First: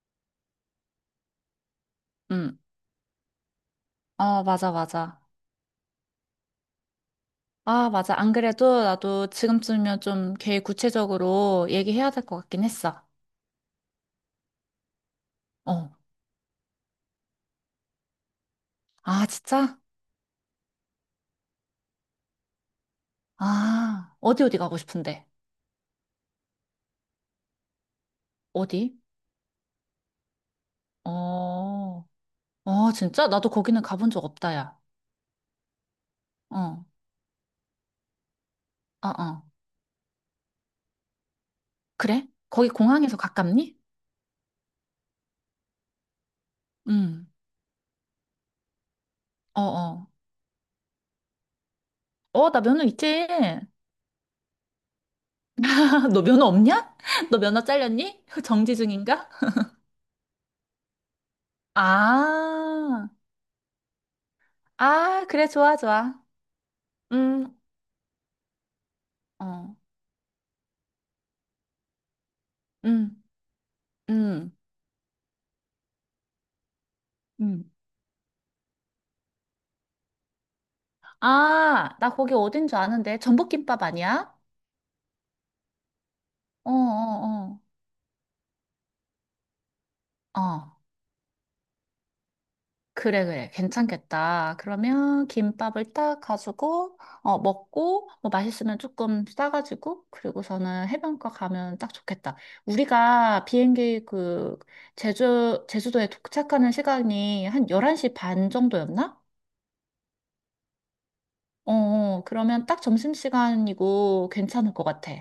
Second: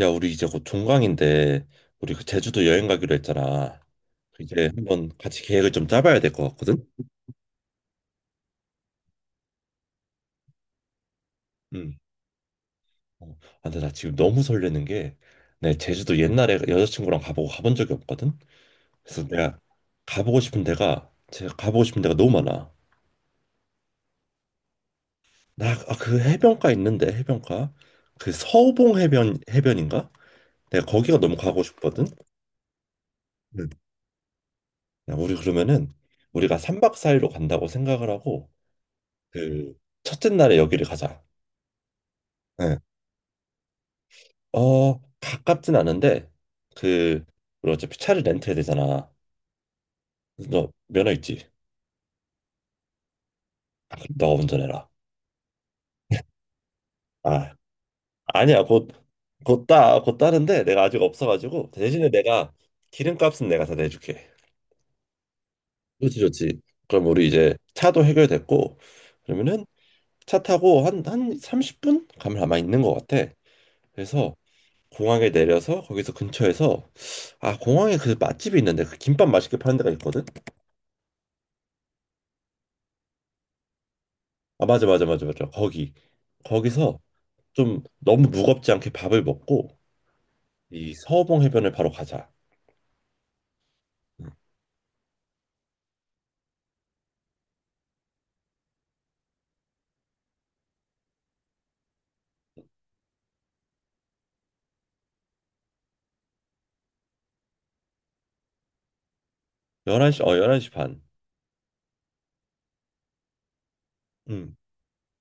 야, 우리 이제 곧 종강인데 우리 그 응, 제주도 여행 가기로 했잖아. 어, 이제 맞아, 한번 맞아. 같이 계획을 좀 짜봐야 될 것 같거든. 아, 맞아. 안 그래도 나도 지금쯤이면 좀 계획 구체적으로 음. 얘기해야 될 것 같긴 했어. 어, 근데 나 지금 너무 설레는 게 내 어. 제주도 옛날에 여자친구랑 가보고 가본 적이 없거든. 그래서 아, 내가 진짜? 가보고 싶은 데가 제가 가보고 싶은 데가 너무 많아. 아, 어디 어디 가고 싶은데? 나 그 해변가 그 서봉 어디? 해변인가? 내가 거기가 너무 가고 싶거든. 어, 어, 진짜? 나도 네. 거기는 가본 적 없다, 야. 야, 우리 그러면은 우리가 어, 3박 4일로 간다고 생각을 하고 어, 어. 그 첫째 날에 여기를 가자. 그래? 거기 네. 공항에서 가깝니? 어, 가깝진 않은데, 그, 응. 우리 어차피 차를 렌트해야 되잖아. 어, 어. 너 면허 있지? 어, 나 면허 있지? 아, 그럼 너가 운전해라. 너 면허 없냐? 너 아, 면허 잘렸니? 아니야. 정지 중인가? 곧 따는데 내가 아직 없어가지고, 대신에 내가 아, 기름값은 내가 다 내줄게. 아, 그래, 좋아, 좋아. 좋지, 좋지. 그럼 우리 이제 음, 차도 해결됐고, 그러면은 어, 차 타고 한 30분? 가면 아마 있는 것 음, 같아. 그래서 음, 공항에 내려서 거기서 근처에서, 아, 음. 공항에 그 맛집이 있는데, 그 김밥 맛있게 파는 데가 있거든? 아, 나 거기 어딘 줄 아는데. 전복김밥 아니야? 아 맞아 맞아 맞아 맞아 거기 어, 거기서 어, 좀 너무 무겁지 않게 밥을 먹고 어. 어, 이 서호봉 해변을 바로 가자. 그래, 그래. 응. 괜찮겠다. 그러면 김밥을 딱 가지고, 어, 먹고, 뭐 맛있으면 조금 싸가지고, 그리고서는 해변가 가면 딱 좋겠다. 우리가 비행기 그, 제주도에 도착하는 시간이 한 11시 반 정도였나? 11시 11시 반. 어, 어. 그러면 딱 점심시간이고 음. 괜찮을 것 같아.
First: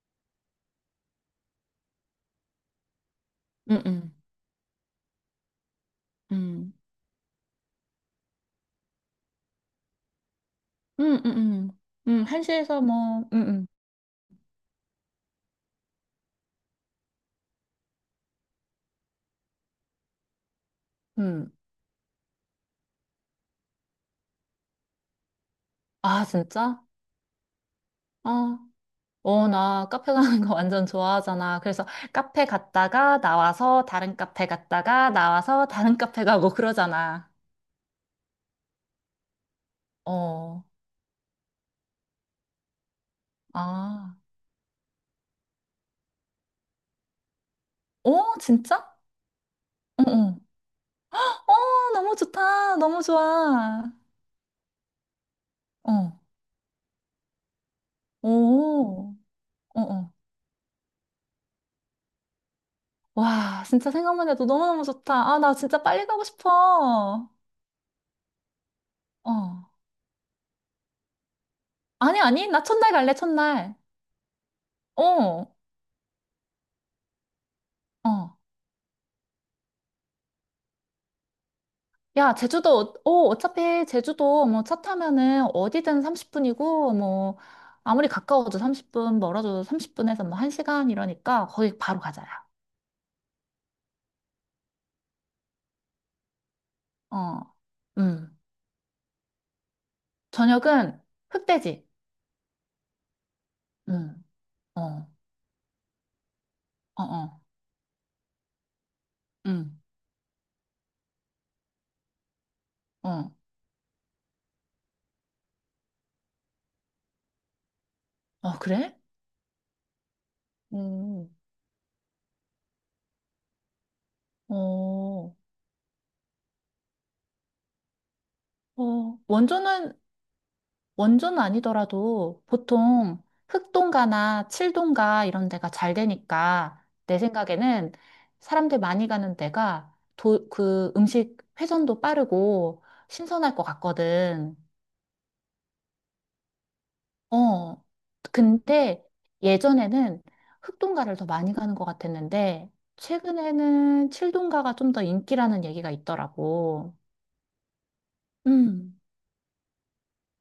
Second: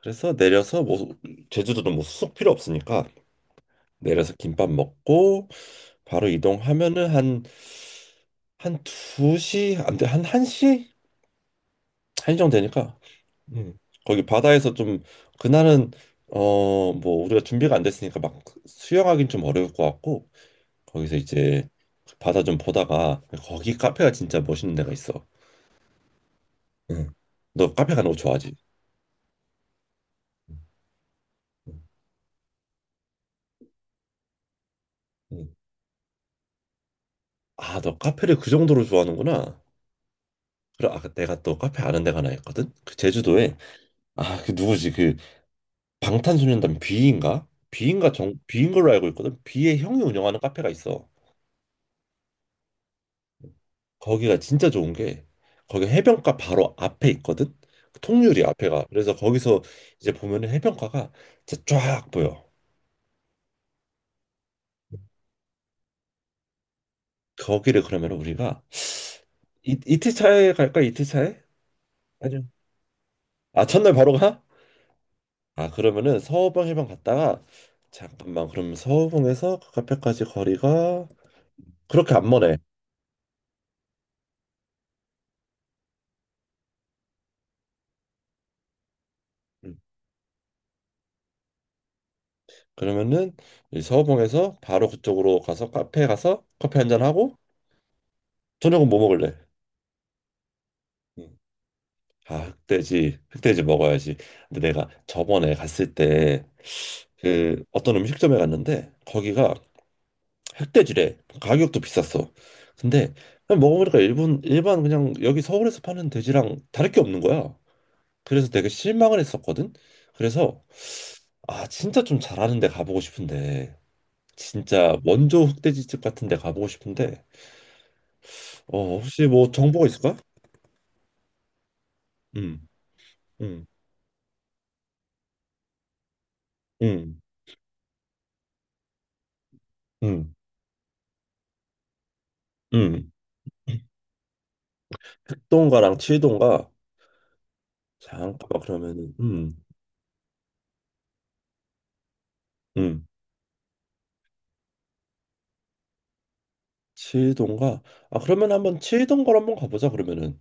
그래서 내려서 뭐 제주도는 뭐 숙 필요 없으니까 응, 응. 내려서 김밥 먹고 바로 음. 이동하면은 한 2시, 안돼, 한 1시, 응응응응 한시 정도 한시에서 뭐, 되니까. 응응 음. 거기 바다에서 좀 그날은 어 뭐 우리가 준비가 안 됐으니까 막 수영하긴 좀 어려울 것 같고 거기서 응 이제 바다 좀 보다가 거기 카페가 진짜 멋있는 데가 있어. 아, 진짜? 응, 너 카페 가는 거 좋아하지? 아, 어, 나 카페 가는 거 응, 완전 좋아하잖아. 응, 그래서 카페 갔다가 나와서 다른 카페 갔다가 응. 나와서 다른 카페 가고 그러잖아. 아, 너 카페를 그 정도로 좋아하는구나. 어, 그래, 아, 내가 또 카페 아는 데가 하나 있거든. 그 제주도에. 아, 아, 그 누구지? 그 방탄소년단 B인가? B인가 어, 정 B인 진짜? 걸로 알고 있거든. B의 어, 형이 운영하는 어. 카페가 있어. 어, 너무 좋다. 너무 좋아. 거기가 진짜 좋은 게 거기 어, 해변가 바로 앞에 있거든. 그 통유리 앞에가. 오, 그래서 거기서 어, 어. 이제 보면은 해변가가 진짜 쫙 보여. 와, 진짜 생각만 해도 너무너무 좋다. 아, 나 진짜 빨리 가고 싶어. 거기를 그러면 우리가 어. 이틀 차에 갈까? 이틀 차에? 아니, 아니요. 아니, 나 첫날 갈래, 아, 첫날. 첫날 바로 가? 어. 아, 그러면은 서호봉 해변 갔다가 어. 잠깐만. 그럼 서호봉에서 그 카페까지 거리가 그렇게 안 야, 머네. 제주도, 어, 어, 어차피 제주도 뭐 차 타면은 어디든 30분이고, 뭐, 아무리 가까워도 30분, 멀어도 음. 30분에서 뭐 1시간 이러니까 거기 바로 가자야. 그러면은 이 서호봉에서 바로 그쪽으로 가서 카페에 가서 커피 한잔 하고 어, 음. 저녁은 뭐 먹을래? 저녁은 음. 흑돼지. 아, 흑돼지. 흑돼지 먹어야지. 음, 근데 내가 어, 저번에 갔을 때 어, 어, 그 어떤 음식점에 갔는데 거기가 음, 흑돼지래. 가격도 비쌌어. 근데 어. 그냥 먹어보니까 일본 일반 그냥 여기 서울에서 파는 돼지랑 다를 게 없는 거야. 그래서 어, 되게 그래? 실망을 했었거든. 그래서 음, 아 진짜 좀 잘하는 데 가보고 싶은데 진짜 어, 원조 흑돼지집 같은 데 가보고 싶은데 어 어. 혹시 뭐 정보가 원조는 있을까? 원조는 아니더라도 음, 보통 음, 흑동가나 칠동가 이런 데가 잘 되니까 내 음, 생각에는 사람들 많이 가는 데가 음, 도, 그 음식 회전도 빠르고 음. 신선할 것 같거든. 흑동가랑 칠동가. 어. 잠깐만 근데 그러면은 예전에는 흑동가를 더 많이 가는 것 같았는데 음. 최근에는 칠동가가 좀 더 인기라는 얘기가 있더라고. 칠동가. 아 그러면 한번 음, 칠동가로 한번 가보자 그러면은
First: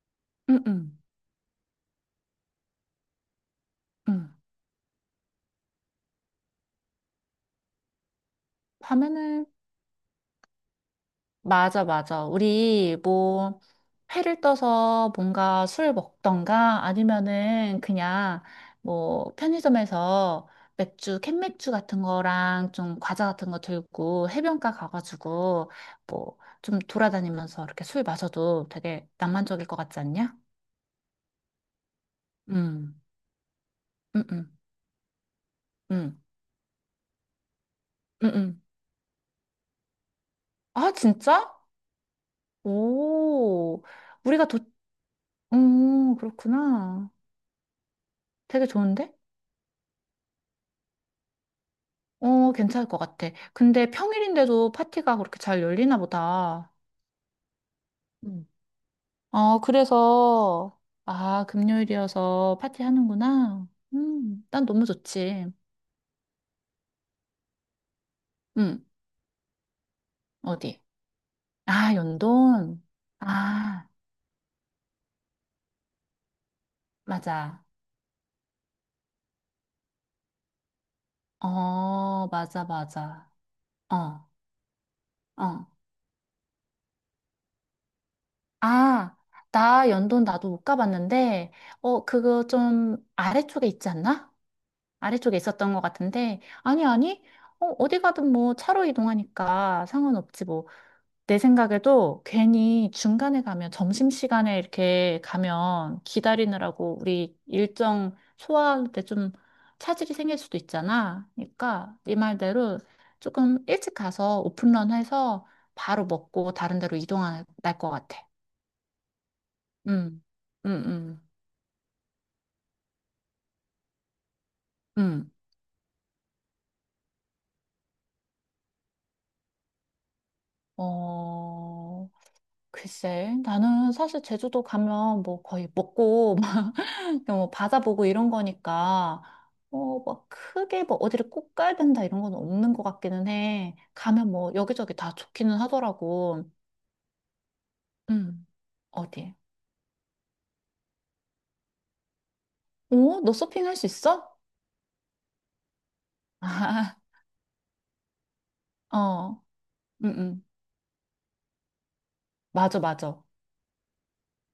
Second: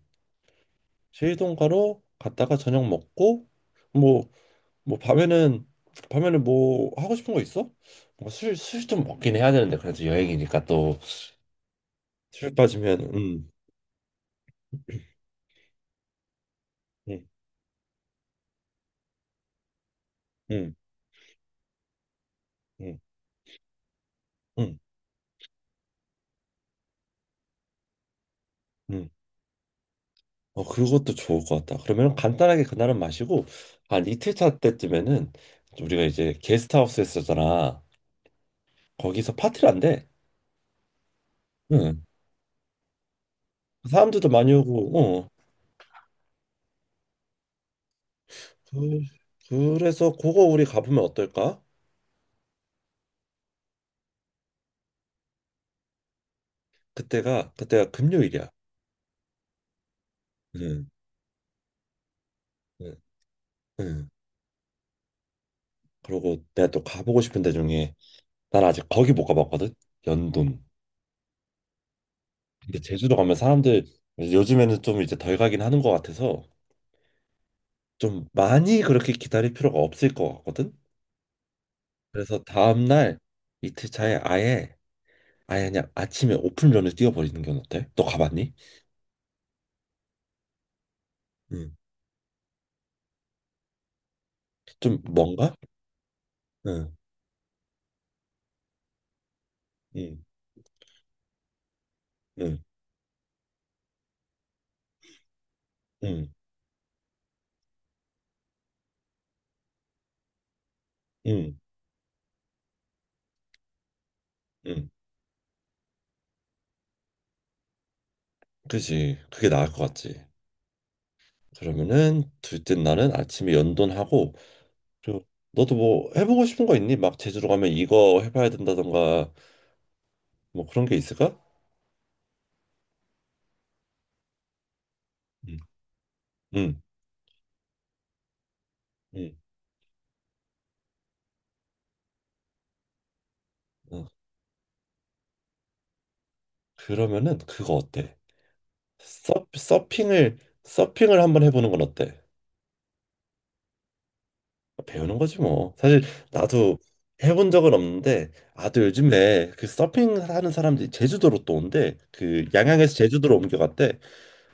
음, 음, 제이동가로 갔다가 저녁 먹고 뭐 음. 뭐 밤에는 뭐 하고 싶은 거 있어? 뭐술술좀 먹긴 밤에는 해야 되는데 그래도 여행이니까 또 맞아, 맞아. 술 우리 빠지면 뭐 회를 떠서 뭔가 술 먹던가 음, 아니면은 그냥 뭐 편의점에서 음, 맥주, 캔맥주 같은 거랑 음, 좀 과자 같은 거 들고 해변가 음, 가가지고 뭐 좀 돌아다니면서 이렇게 술 마셔도 되게 음. 낭만적일 것 같지 않냐? 어 그것도 좋을 것 같다. 그러면 간단하게 그날은 음, 마시고 한 음, 이틀 차 음, 때쯤에는 우리가 음, 이제 게스트하우스에 쓰잖아. 음, 음. 거기서 파티를 한대. 아, 진짜? 응. 오, 사람들도 우리가 많이 도, 오고. 어. 그렇구나. 되게 그, 좋은데? 그래서 그거 우리 가보면 어떨까? 어, 괜찮을 것 같아. 근데 평일인데도 파티가 그렇게 잘 열리나 보다. 그때가 음. 금요일이야. 어, 그래서, 응, 아, 금요일이어서 파티 응, 하는구나. 응. 난 너무 좋지. 그리고 내가 또 가보고 싶은 데 중에 난 음, 아직 거기 못 가봤거든? 연돈. 어디? 아, 근데 연돈. 제주도 가면 사람들 아, 요즘에는 좀 이제 덜 가긴 하는 것 같아서 맞아. 좀 많이 그렇게 기다릴 필요가 없을 것 같거든? 어, 그래서 맞아, 다음날 맞아. 이틀 차에 어, 아예 어. 그냥 아침에 오픈런을 뛰어버리는 건 어때? 너 가봤니? 아, 나 연돈 나도 못 가봤는데, 응. 어, 그거 좀 아래쪽에 있지 않나? 좀 아래쪽에 뭔가? 있었던 것 같은데, 아니, 응, 아니, 어, 어디 가든 뭐 차로 이동하니까 응, 상관없지 뭐. 내 생각에도 응, 괜히 중간에 가면, 점심시간에 이렇게 가면 응, 기다리느라고 우리 일정 소화하는데 좀 차질이 생길 수도 있잖아. 응, 그러니까 네 말대로 조금 일찍 가서 응. 오픈런 해서 바로 먹고 다른 데로 이동할 것 같아. 그지. 그게 나을 것 음, 같지. 음, 음, 그러면은 둘째 날은 아침에 연돈하고 저- 음. 너도 뭐 해보고 싶은 거 있니? 막 제주로 가면 이거 해봐야 된다던가 뭐 그런 게 있을까? 어, 글쎄, 나는 사실 제주도 가면 뭐 응, 거의 먹고, 막, 응, 그냥 뭐 바다 보고 이런 거니까, 응. 어, 막 크게 뭐 어디를 꼭 가야 된다 이런 건 없는 것 같기는 해. 어. 가면 뭐 여기저기 다 좋기는 하더라고. 그러면은 그거 어때? 응, 어디? 서핑을 한번 해보는 건 어때? 어? 너 서핑 할 수 있어? 배우는 거지 뭐. 사실 나도 해본 적은 없는데 아 또 아, 어, 요즘에 그 응, 서핑 응. 하는 사람들이 제주도로 또 온대. 그 맞아, 양양에서 맞아. 제주도로 옮겨갔대.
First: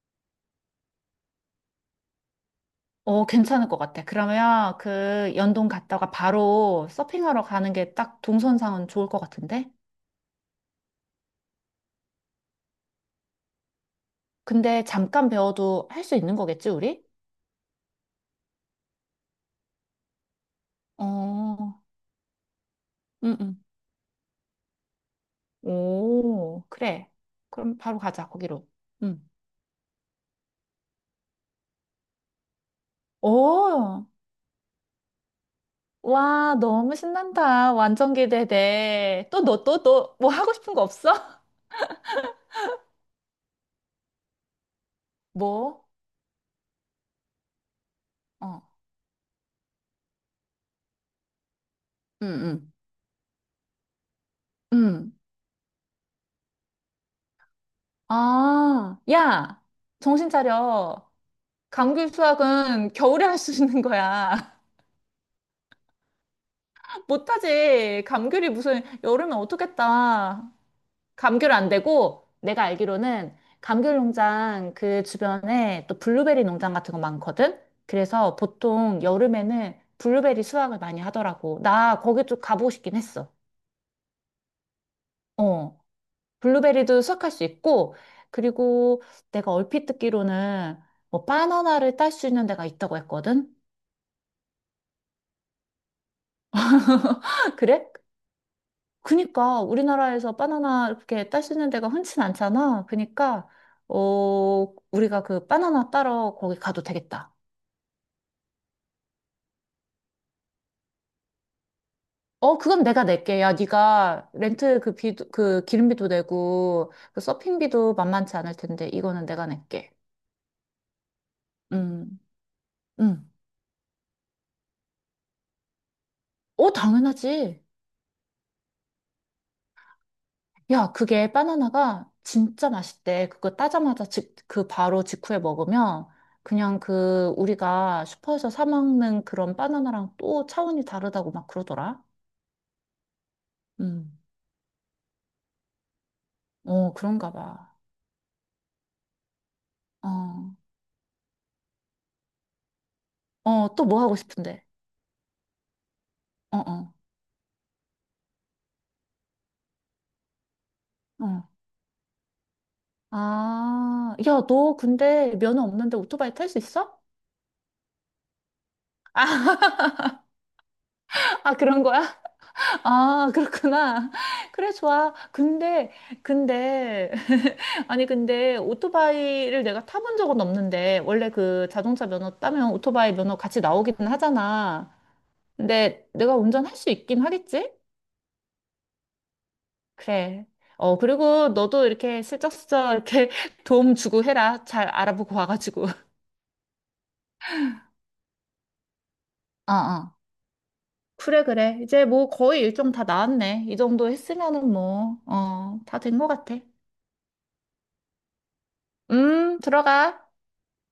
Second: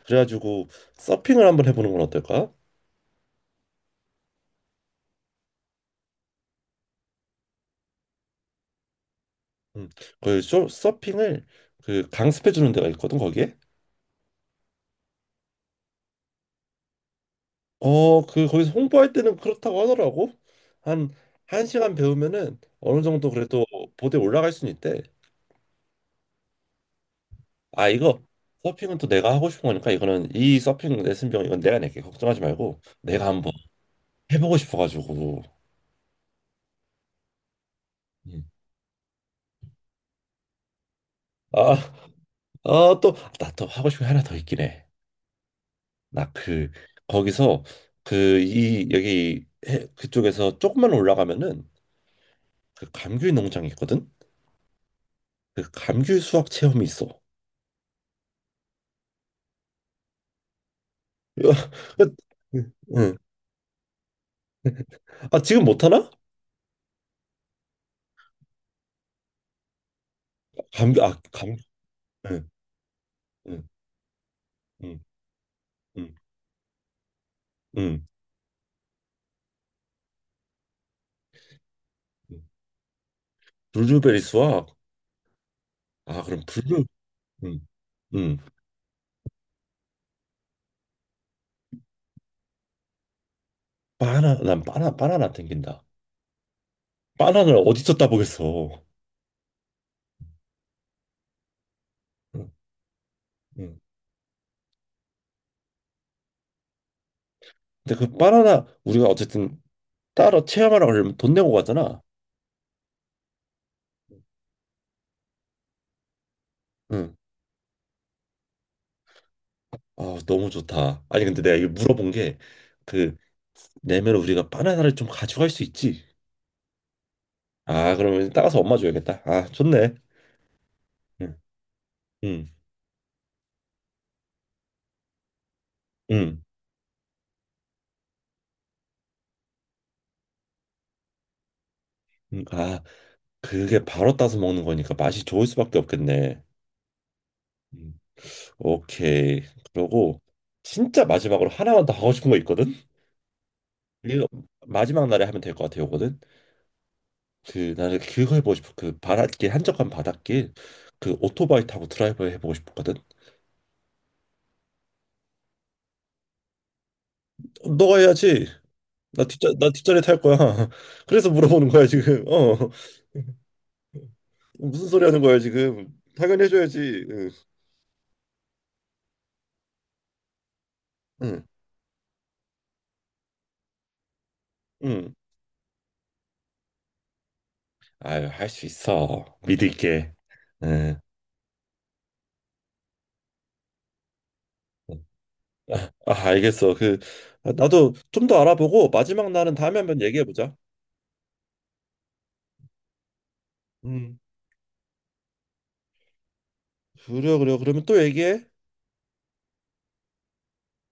그래가지고 서핑을 한번 해보는 건 어떨까? 어, 괜찮을 것 같아. 그러면 그 연동 갔다가 바로 서핑하러 가는 게 딱 동선상은 좋을 것 같은데? 응. 그 서핑을 그 강습해주는 데가 있거든 거기에. 근데 잠깐 배워도 할 수 있는 거겠지, 우리? 어, 그 거기서 홍보할 때는 그렇다고 하더라고. 한 어, 1시간 배우면은 어느 정도 응, 응. 그래도 보드에 올라갈 수는 있대. 오, 그래. 그럼 아, 바로 이거 가자, 거기로. 서핑은 또 응. 내가 하고 싶은 거니까 이거는 이 서핑 레슨 비용 이건 내가 낼게. 걱정하지 말고 내가 한번 오, 해보고 싶어가지고. 와, 너무 신난다. 완전 음. 기대돼. 또 너, 또, 또, 뭐 하고 싶은 거 없어? 아, 아, 또, 나 또 하고 싶은 게 하나 더 있긴 해. 뭐? 나 그, 거기서 그, 어, 이, 여기, 그쪽에서 조금만 올라가면은 응, 응. 그 감귤 농장이 있거든? 응. 그 감귤 수확 체험이 있어. 아, 야, 정신 차려. 감귤 수확은 응. 겨울에 할 수 있는 거야. 아, 지금 못하나? 못하지. 감귤이 무슨 여름에 어떻겠다. 감기, 아, 감귤 감기. 안 되고 응, 내가 알기로는 응, 감귤 농장 응, 그 주변에 또 응, 블루베리 농장 같은 거 많거든? 응. 그래서 보통 여름에는 블루베리 수확을 많이 하더라고. 나 거기 좀 응. 가보고 싶긴 했어. 블루베리 수학. 어. 아, 그럼 블루. 블루베리도 수확할 수 응, 있고, 응. 그리고 내가 얼핏 듣기로는 뭐 바나나를 딸 수 있는 데가 있다고 했거든? 난 바나나 땡긴다. 바나나를 그래? 어디서 따보겠어. 그니까 우리나라에서 바나나 이렇게 딸 수 있는 데가 흔치 응, 않잖아. 그니까 응. 어, 우리가 그 바나나 따러 거기 가도 되겠다. 근데 그 바나나, 우리가 어쨌든 따러 체험하라고 하려면 돈 내고 가잖아. 어, 그건 내가 낼게. 야, 네가 렌트 그 비도, 그 기름비도 내고, 응. 그 서핑비도 만만치 않을 텐데, 이거는 내가 낼게. 아, 너무 좋다. 아니, 근데 내가 이거 물어본 음, 게, 그, 음. 내면 우리가 바나나를 좀 가져갈 수 있지. 어, 당연하지. 아, 그러면 따가서 엄마 줘야겠다. 아, 좋네. 야, 그게 응, 바나나가 응, 진짜 맛있대. 그거 따자마자 직, 그 바로 직후에 먹으면, 응. 그냥 그 우리가 슈퍼에서 사 먹는 그런 바나나랑 또 차원이 다르다고 막 그러더라. 응. 아. 그게 바로 음, 따서 먹는 거니까 맛이 좋을 수밖에 없겠네. 어, 그런가 봐. 음. 오케이. 그러고 어, 진짜 마지막으로 하나만 더 하고 싶은 거 있거든. 어, 또 뭐 하고 이거 싶은데? 마지막 날에 하면 될 것 같아 요거는. 어, 어, 그 나는 그거 해보고 싶어. 그 바닷길 한적한 바닷길 그 어. 오토바이 타고 드라이브 해보고 싶거든. 아, 야, 너 근데 면허 없는데 오토바이 탈 수 있어? 어, 너가 해야지. 나 뒷자리 탈 거야. 그래서 아, 물어보는 그런 거야 거야? 지금. 어 아, 그렇구나. 그래, 무슨 소리 좋아. 하는 거야 지금. 근데, 당연히 해줘야지. 근데, 응. 아니, 근데 오토바이를 내가 타본 적은 없는데, 원래 응. 그 자동차 면허 따면 오토바이 면허 같이 나오기는 하잖아. 응. 근데 내가 운전할 수 있긴 하겠지? 아유 할 수 있어. 믿을게. 그래. 어, 응. 그리고 너도 이렇게 슬쩍슬쩍 이렇게 도움 주고 해라. 잘 알아보고 와가지고. 아, 알겠어. 그 아, 나도 좀 더 알아보고 마지막 날은 다음에 한번 어어. 얘기해 보자. 그래, 그래. 이제 뭐 거의 일정 다 나왔네. 이 정도 음. 했으면은 뭐, 어, 다 된 것 같아. 그래 그래. 그러면 또 얘기해. 들어가.